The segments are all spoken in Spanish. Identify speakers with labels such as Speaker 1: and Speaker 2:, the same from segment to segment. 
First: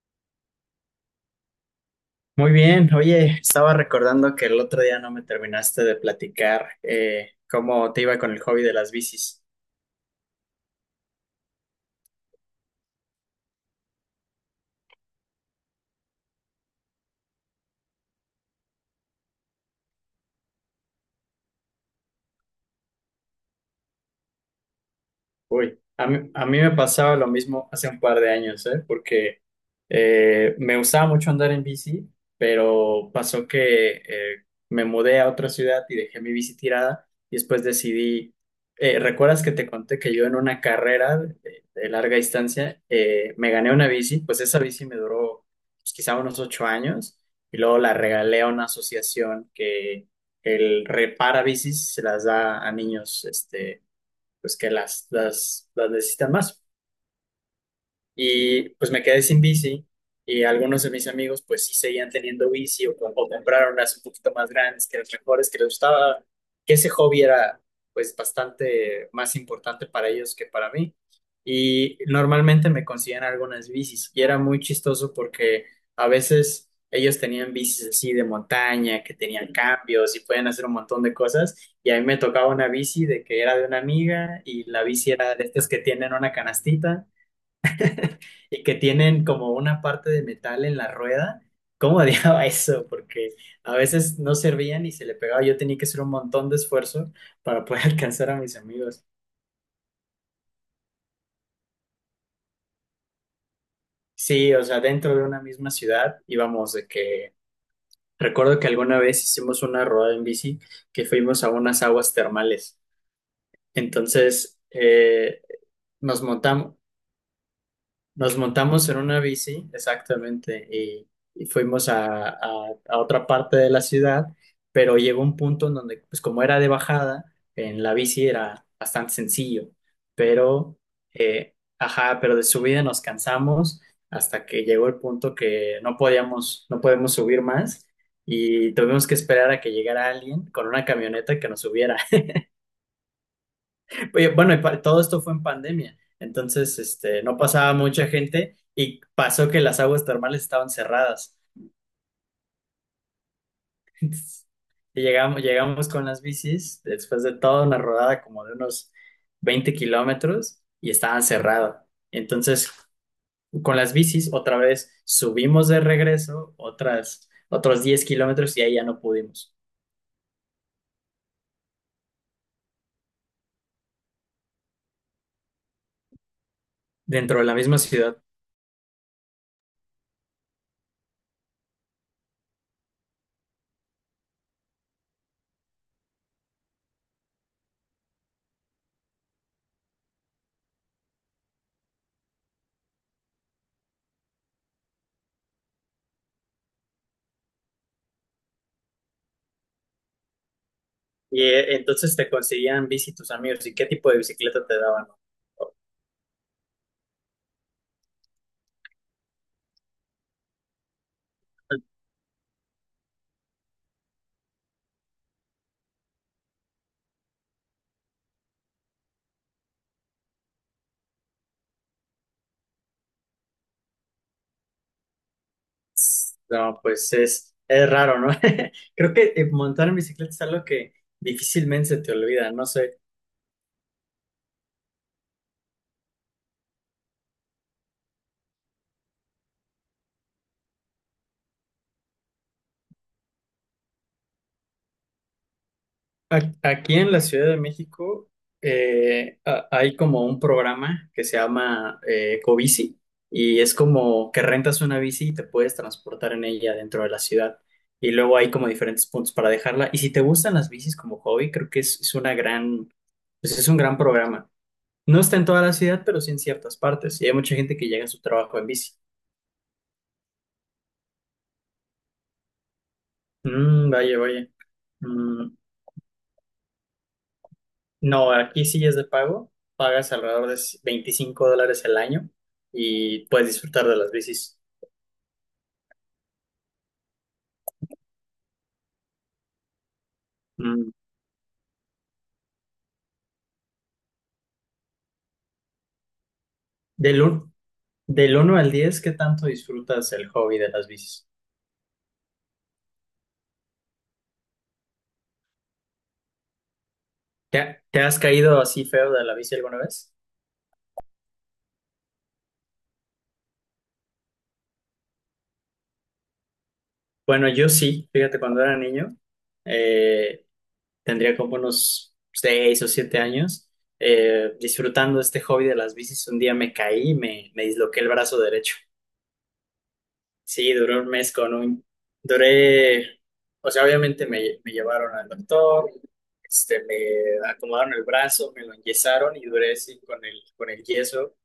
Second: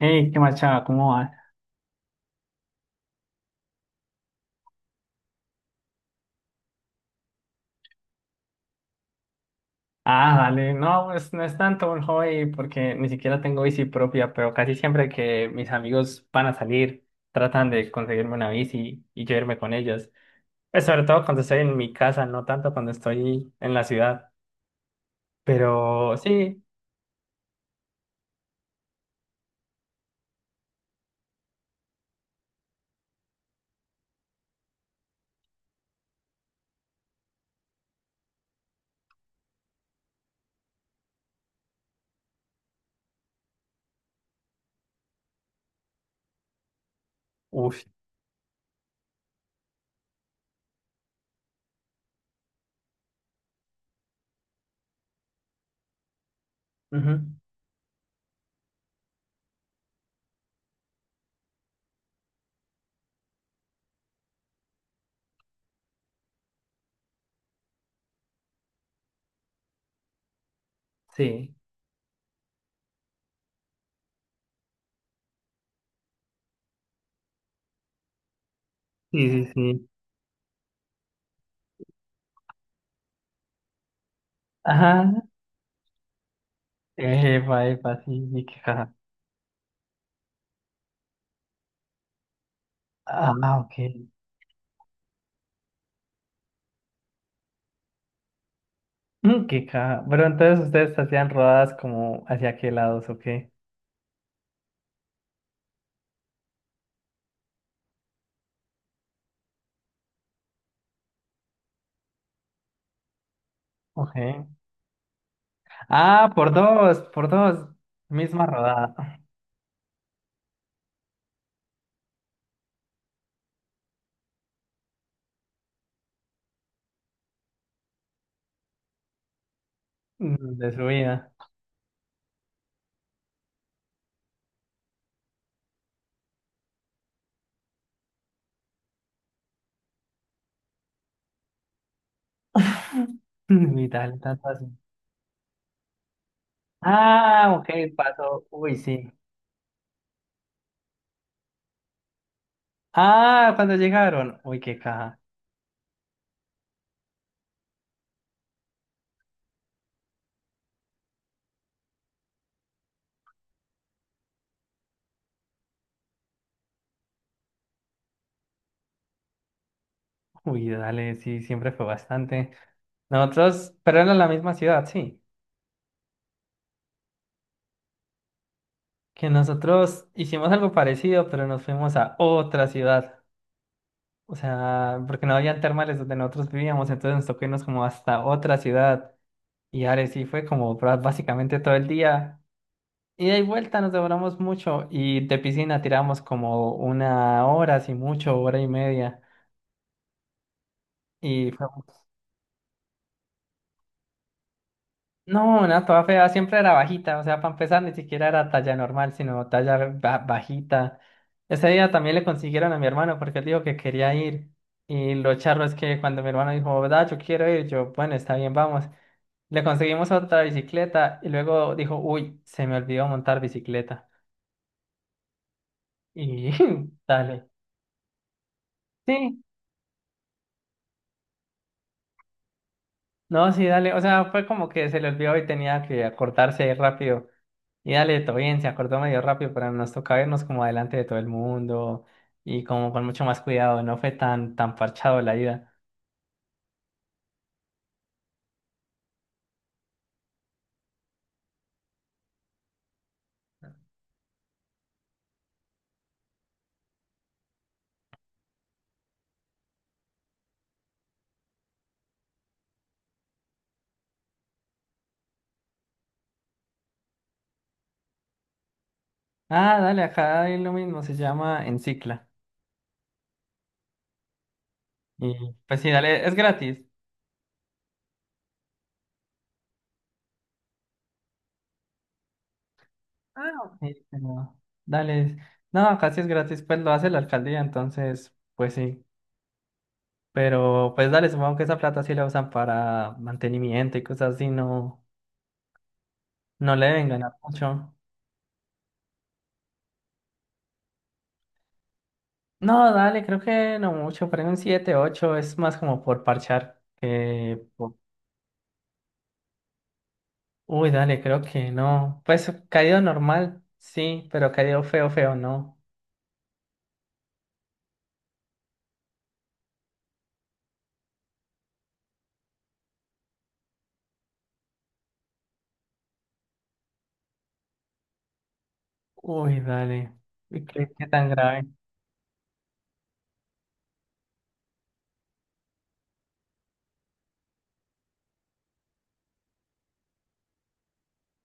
Speaker 1: Hey, ¿qué más, chava? ¿Cómo vas?
Speaker 2: Muy bien, oye, estaba recordando que el otro día no me terminaste de platicar cómo te iba con el hobby de las bicis.
Speaker 1: Ah, dale. No, pues no es tanto un hobby porque ni siquiera tengo bici propia, pero casi siempre que mis amigos van a salir, tratan de conseguirme una bici y yo irme con ellos. Pues sobre todo cuando estoy en mi casa, no tanto cuando estoy en la ciudad.
Speaker 2: Uy, a
Speaker 1: Pero
Speaker 2: mí, a mí
Speaker 1: sí,
Speaker 2: me pasaba lo mismo hace un par de años, ¿eh? Porque me gustaba mucho andar en bici, pero pasó que me mudé a otra ciudad y dejé mi bici tirada y después decidí, ¿recuerdas que te conté que yo en una carrera de larga distancia me gané una bici? Pues esa bici me duró, pues, quizá unos 8 años, y luego
Speaker 1: uff.
Speaker 2: la regalé a una asociación que el repara bicis, se las da a niños, este, pues que las necesitan más. Y pues me quedé sin bici, y algunos de mis amigos pues sí seguían teniendo bici, o compraron unas un poquito más grandes que las mejores que les gustaba, que ese hobby era pues bastante más importante para ellos que para mí.
Speaker 1: Sí,
Speaker 2: Y normalmente me conseguían algunas bicis, y era muy chistoso porque a veces ellos tenían bicis así de montaña, que
Speaker 1: sí,
Speaker 2: tenían
Speaker 1: sí, sí.
Speaker 2: cambios y podían hacer un montón de cosas. Y a mí me tocaba una bici de que era de una amiga, y la bici
Speaker 1: Ajá.
Speaker 2: era de estas que tienen una canastita
Speaker 1: Epa, epa, sí, sí, qué
Speaker 2: y que
Speaker 1: caja.
Speaker 2: tienen como una parte de metal en la rueda. ¿Cómo odiaba eso? Porque
Speaker 1: Ah, ok.
Speaker 2: a veces no servían y se le pegaba. Yo tenía que hacer un montón de esfuerzo para poder alcanzar a mis amigos.
Speaker 1: Mm, qué caja. Pero entonces ustedes hacían rodadas como hacia qué lados, ¿o qué?
Speaker 2: Sí, o sea, dentro de una misma ciudad íbamos de que... Recuerdo que alguna vez hicimos una rodada en bici, que fuimos a unas aguas termales.
Speaker 1: Ok.
Speaker 2: Entonces, nos
Speaker 1: Ah, por
Speaker 2: montamos,
Speaker 1: dos, por dos.
Speaker 2: Nos
Speaker 1: Misma
Speaker 2: montamos en
Speaker 1: rodada.
Speaker 2: una bici, exactamente, y fuimos a otra parte de la ciudad, pero llegó un punto en donde, pues como era de bajada, en la bici era bastante sencillo,
Speaker 1: Mm, de
Speaker 2: pero,
Speaker 1: su vida.
Speaker 2: ajá, pero de subida nos cansamos, hasta que llegó el punto que no podíamos, no podemos subir más, y tuvimos que esperar a que llegara alguien con una camioneta que nos subiera.
Speaker 1: Vital,
Speaker 2: Oye,
Speaker 1: tanto
Speaker 2: bueno, y
Speaker 1: así.
Speaker 2: todo esto fue en pandemia, entonces, este, no
Speaker 1: Ah,
Speaker 2: pasaba
Speaker 1: ok,
Speaker 2: mucha
Speaker 1: pasó.
Speaker 2: gente,
Speaker 1: Uy,
Speaker 2: y
Speaker 1: sí.
Speaker 2: pasó que las aguas termales estaban cerradas.
Speaker 1: Ah, cuando llegaron.
Speaker 2: Entonces,
Speaker 1: Uy, qué
Speaker 2: y
Speaker 1: caja.
Speaker 2: llegamos con las bicis después de toda una rodada como de unos 20 kilómetros, y estaban cerradas. Entonces, con las bicis otra vez subimos de regreso otras, otros 10 kilómetros, y ahí ya no pudimos,
Speaker 1: Uy, dale, sí, siempre fue bastante. Nosotros, pero era la misma ciudad, sí.
Speaker 2: dentro de la misma ciudad.
Speaker 1: Que nosotros hicimos algo parecido, pero nos fuimos a otra ciudad. O sea, porque no habían termales donde nosotros vivíamos, entonces nos tocó irnos como hasta otra ciudad. Y ahora sí fue como básicamente todo el día. Ida y vuelta nos demoramos mucho y de piscina tiramos como una hora, si mucho, hora y media.
Speaker 2: Y
Speaker 1: Y fue...
Speaker 2: entonces te conseguían bici tus amigos, y qué tipo de bicicleta te daban.
Speaker 1: No, una toda fea, siempre era bajita, o sea, para empezar ni siquiera era talla normal, sino talla bajita. Ese día también le consiguieron a mi hermano porque él dijo que quería ir. Y lo charro es que cuando mi hermano dijo, da, yo quiero ir, yo, bueno, está bien, vamos. Le conseguimos otra bicicleta y luego dijo, uy, se me olvidó montar bicicleta. Y
Speaker 2: No, pues
Speaker 1: dale.
Speaker 2: es raro, ¿no? Creo que
Speaker 1: Sí,
Speaker 2: montar en bicicleta es algo que difícilmente se te olvida, no sé.
Speaker 1: no, sí, dale. O sea, fue como que se le olvidó y tenía que acordarse rápido. Y dale, todo bien, se acordó medio rápido, pero nos tocaba irnos como adelante de todo el mundo y como con mucho más cuidado. No fue tan parchado la ida.
Speaker 2: Aquí en la Ciudad de México, hay como un programa que se llama, Ecobici, y es como que rentas una bici y te puedes transportar en ella dentro de la ciudad. Y luego hay como diferentes puntos para dejarla. Y si te gustan las bicis como hobby, creo que es una gran, pues es un gran programa. No está en toda la ciudad, pero sí en ciertas partes. Y hay mucha gente que llega a su trabajo en bici.
Speaker 1: Ah, dale, acá hay lo mismo, se llama Encicla.
Speaker 2: Mm, vaya, vaya.
Speaker 1: Y
Speaker 2: Mm,
Speaker 1: pues sí, dale, es gratis.
Speaker 2: no, aquí sí es de pago. Pagas alrededor de $25 el año y puedes disfrutar
Speaker 1: Sí,
Speaker 2: de las
Speaker 1: pero
Speaker 2: bicis.
Speaker 1: dale. No, acá sí es gratis, pues lo hace la alcaldía, entonces, pues sí. Pero
Speaker 2: Mm,
Speaker 1: pues dale, supongo que esa plata sí la usan para mantenimiento y cosas así, no, no le deben
Speaker 2: Del,
Speaker 1: ganar
Speaker 2: un-
Speaker 1: mucho.
Speaker 2: del 1 al 10, ¿qué tanto disfrutas el hobby de las bicis?
Speaker 1: No, dale, creo que no mucho, pero en un 7, 8, es más como por parchar.
Speaker 2: ¿Te, ha- te has caído así feo de la bici alguna vez?
Speaker 1: Uy, dale, creo que no. Pues caído normal, sí, pero caído feo, feo, no.
Speaker 2: Bueno, yo sí. Fíjate, cuando era niño, eh, tendría como unos 6 o 7 años, disfrutando este hobby de las bicis. Un día me caí y me disloqué el brazo derecho.
Speaker 1: Uy, dale. ¿Y
Speaker 2: Sí,
Speaker 1: qué,
Speaker 2: duré
Speaker 1: qué
Speaker 2: un
Speaker 1: tan
Speaker 2: mes
Speaker 1: grave?
Speaker 2: duré, o sea, obviamente me llevaron al doctor, este, me acomodaron el brazo, me lo enyesaron y duré así con el yeso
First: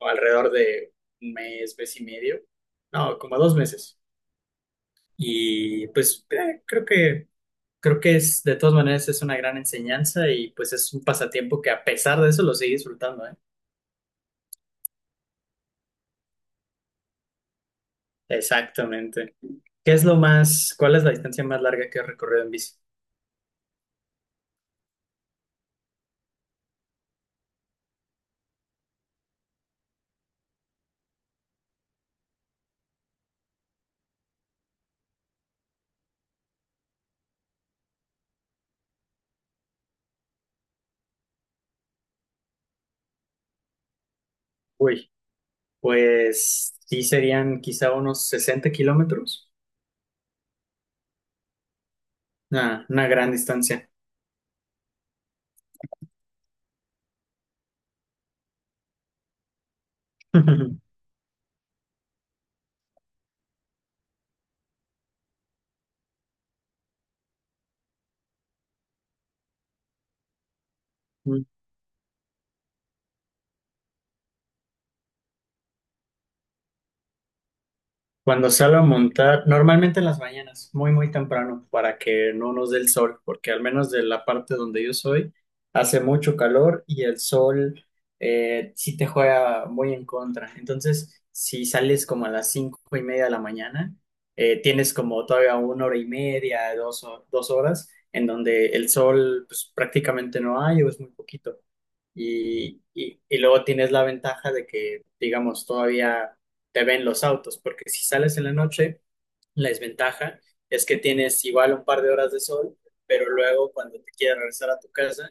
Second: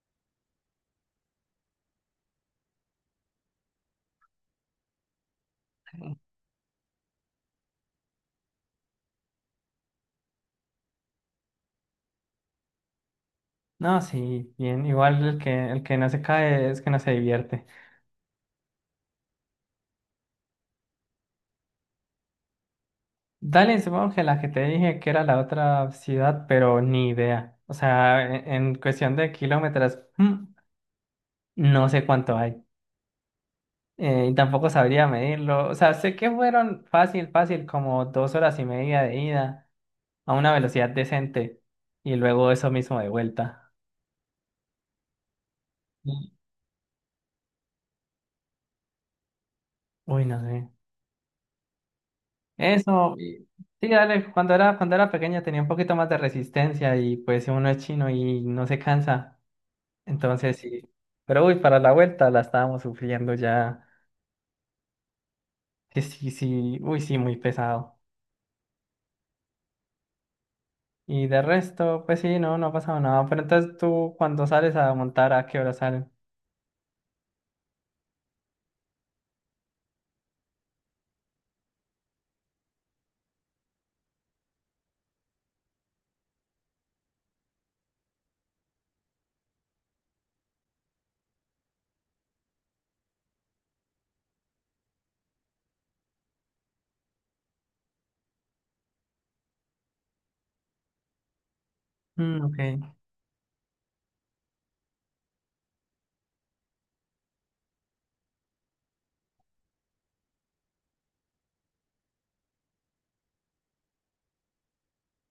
Speaker 2: alrededor de un mes, mes y medio, no, como 2 meses. Y pues creo que, de todas maneras es una gran enseñanza, y pues es un pasatiempo que a pesar de eso lo sigue disfrutando, ¿eh?
Speaker 1: No, sí, bien. Igual el que no se cae es que no se divierte.
Speaker 2: Exactamente. ¿Qué es lo más, cuál es la distancia más larga que has recorrido en bici?
Speaker 1: Dale, supongo que la que te dije que era la otra ciudad, pero ni idea. O sea, en cuestión de kilómetros, mm, no sé cuánto hay. Y tampoco sabría medirlo. O sea, sé que fueron fácil, fácil, como 2 horas y media de ida a una velocidad decente y luego eso mismo de vuelta.
Speaker 2: Uy.
Speaker 1: Y-
Speaker 2: Pues sí serían quizá unos 60 kilómetros.
Speaker 1: Uy, no sé.
Speaker 2: Una
Speaker 1: Eso,
Speaker 2: gran
Speaker 1: y- sí,
Speaker 2: distancia.
Speaker 1: dale, cuando era pequeña tenía un poquito más de resistencia y pues uno es chino y no se cansa. Entonces sí. Pero uy, para la vuelta la estábamos sufriendo ya. Sí, sí, sí, uy, sí, muy pesado. Y de resto, pues sí, no, no ha pasado nada. Pero entonces tú cuando sales a montar, ¿a qué hora salen?
Speaker 2: Cuando salgo a montar, normalmente en las mañanas, muy, muy temprano, para que no nos dé el sol, porque al menos de la parte donde yo soy, hace mucho calor, y el sol, sí te juega muy en contra. Entonces, si sales como a las 5:30 de la mañana, tienes como todavía una hora y media, dos horas, en donde el sol pues, prácticamente no hay o es muy poquito.
Speaker 1: Mm, ok.
Speaker 2: Y luego tienes la ventaja de que, digamos, todavía te ven los autos, porque si sales en la noche, la desventaja es que tienes igual un par de horas de sol, pero luego cuando te quieres regresar a tu casa,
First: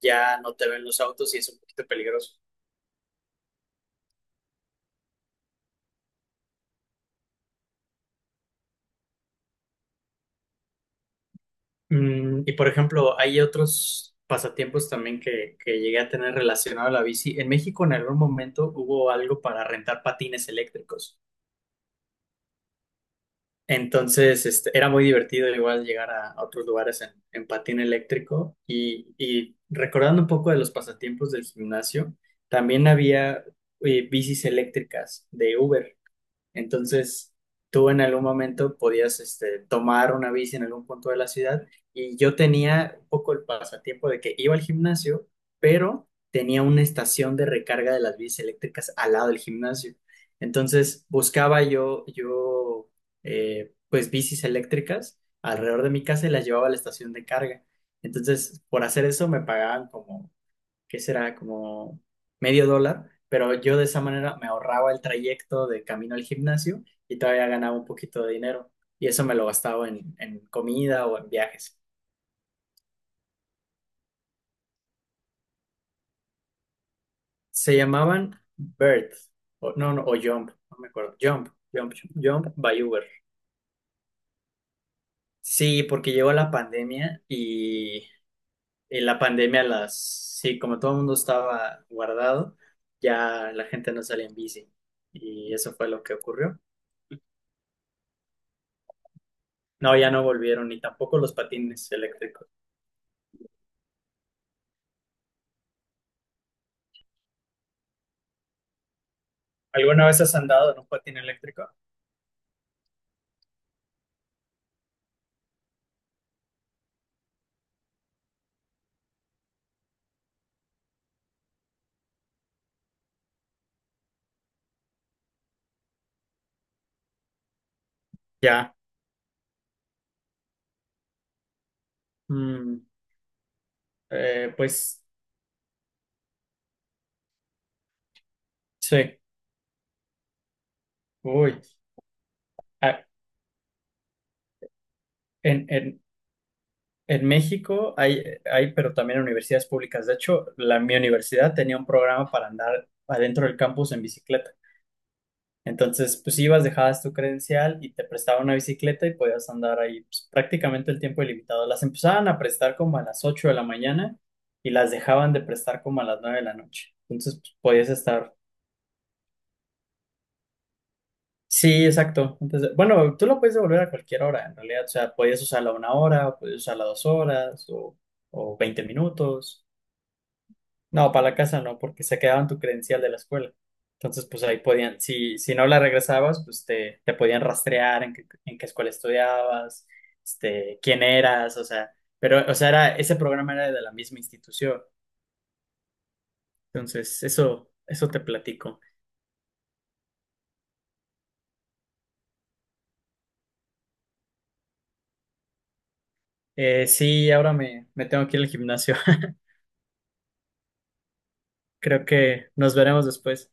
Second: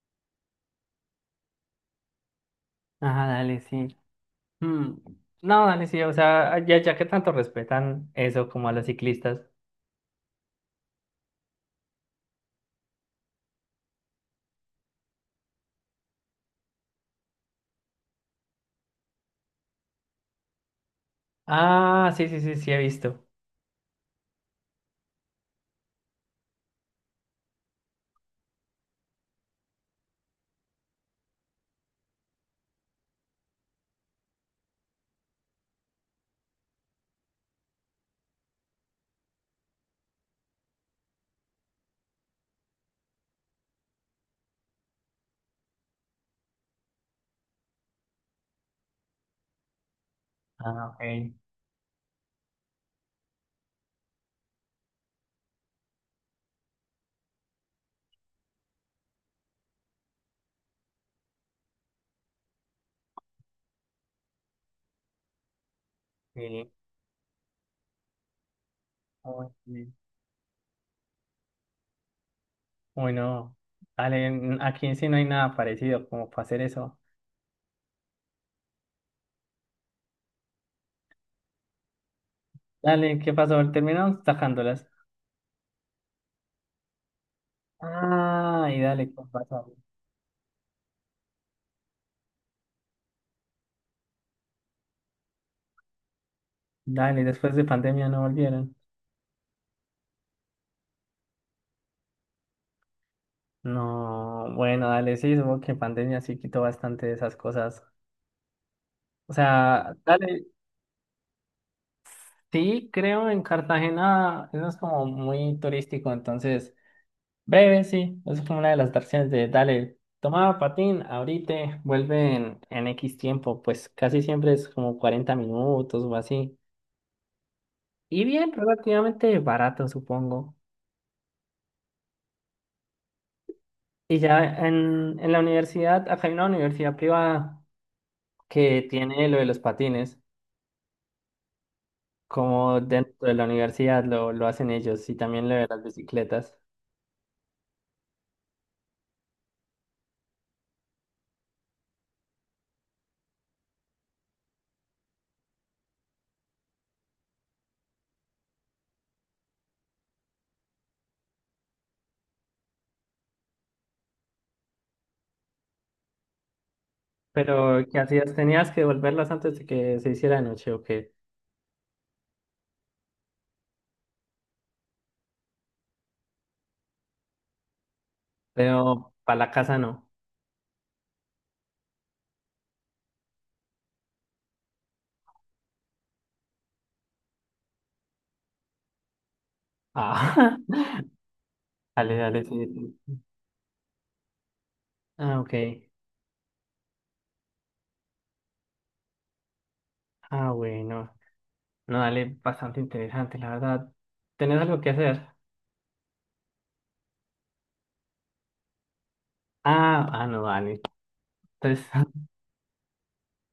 Speaker 2: ya no te ven los autos y es un poquito peligroso.
Speaker 1: Ajá, dale, sí. Mm, no, dale, sí. O sea, ya, ya que tanto respetan eso como a los ciclistas.
Speaker 2: Y por ejemplo, hay otros pasatiempos también que llegué a tener relacionado a la bici. En México, en algún momento hubo algo para rentar patines eléctricos.
Speaker 1: Ah, sí, sí, sí, sí, he visto.
Speaker 2: Entonces, este, era muy divertido igual llegar a otros lugares en patín eléctrico, y recordando un poco de los pasatiempos del gimnasio, también había bicis eléctricas de Uber. Entonces, tú en algún momento podías, este, tomar una bici en algún punto de la ciudad, y yo tenía un poco el pasatiempo de que iba al gimnasio, pero tenía una estación de recarga de las bicis eléctricas al lado del gimnasio.
Speaker 1: Ah, ok.
Speaker 2: Entonces, buscaba yo pues bicis eléctricas alrededor de mi casa y las llevaba a la estación de carga. Entonces, por hacer eso me pagaban como que será como medio dólar, pero yo de esa manera me ahorraba el trayecto de camino al
Speaker 1: Sí.
Speaker 2: gimnasio y todavía ganaba un poquito de dinero. Y eso me lo
Speaker 1: Uy,
Speaker 2: gastaba
Speaker 1: sí.
Speaker 2: en comida o en viajes.
Speaker 1: Uy, no. Dale, aquí sí no hay nada parecido como para hacer eso.
Speaker 2: Se llamaban Bird, no, no, o Jump, no me acuerdo. Jump by Uber.
Speaker 1: Dale, ¿qué pasó? Terminaron tajándolas.
Speaker 2: Sí, porque llegó la pandemia y
Speaker 1: Ah, y
Speaker 2: en
Speaker 1: dale,
Speaker 2: la
Speaker 1: ¿qué
Speaker 2: pandemia
Speaker 1: pasó?
Speaker 2: sí, como todo el mundo estaba guardado, ya la gente no salía en bici, y eso fue lo que ocurrió.
Speaker 1: Dale, después de pandemia no volvieron.
Speaker 2: No, ya no volvieron, ni tampoco los patines eléctricos.
Speaker 1: No, bueno, dale, sí, supongo que pandemia sí quitó bastante de esas cosas. O sea,
Speaker 2: ¿Alguna vez has
Speaker 1: dale,
Speaker 2: andado en un patín eléctrico?
Speaker 1: sí, creo en Cartagena, eso es como muy turístico, entonces, breve, sí, eso es como una de las atracciones de, dale, toma patín, ahorita, vuelve en X tiempo, pues casi siempre es como 40 minutos o así. Y bien,
Speaker 2: Ya.
Speaker 1: relativamente barato, supongo.
Speaker 2: Mm,
Speaker 1: Y ya
Speaker 2: pues
Speaker 1: en la universidad, acá hay una universidad privada que
Speaker 2: sí.
Speaker 1: tiene lo de los patines,
Speaker 2: Uy.
Speaker 1: como
Speaker 2: Ah,
Speaker 1: dentro de la universidad lo hacen ellos, y también lo
Speaker 2: en,
Speaker 1: de las
Speaker 2: en,
Speaker 1: bicicletas.
Speaker 2: en México hay, pero también universidades públicas. De hecho, mi universidad tenía un programa para andar adentro del campus en bicicleta. Entonces, pues ibas, dejabas tu credencial y te prestaban una bicicleta, y podías andar ahí pues, prácticamente el tiempo ilimitado. Las empezaban a prestar como a las 8 de la mañana y las dejaban de prestar como a las 9 de la noche. Entonces, pues,
Speaker 1: Pero,
Speaker 2: podías
Speaker 1: ¿qué
Speaker 2: estar...
Speaker 1: hacías? ¿Tenías que devolverlas antes de que se hiciera de noche o qué?
Speaker 2: Sí, exacto. Bueno, tú lo puedes devolver a cualquier hora, en realidad. O sea, podías usarla una hora, o podías usarla 2 horas, o 20
Speaker 1: Pero, para la
Speaker 2: minutos.
Speaker 1: casa no.
Speaker 2: No, para la casa no, porque se quedaban tu credencial de la escuela. Entonces, pues ahí podían, si no la regresabas, pues te podían rastrear en qué escuela estudiabas,
Speaker 1: Ah,
Speaker 2: este, quién eras, o sea,
Speaker 1: dale, dale,
Speaker 2: pero, o sea,
Speaker 1: sí.
Speaker 2: ese
Speaker 1: Sí.
Speaker 2: programa era de la misma institución.
Speaker 1: Ah, ok.
Speaker 2: Entonces, eso te platico.
Speaker 1: Ah, bueno. No, dale, bastante interesante, la verdad. ¿Tenés algo que hacer?
Speaker 2: Sí, ahora me tengo que ir al gimnasio.
Speaker 1: Ah, ah, no, dale. Entonces,
Speaker 2: Creo que nos veremos después.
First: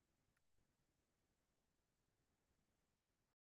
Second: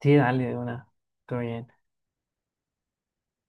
Speaker 1: sí, dale, de una. Todo bien.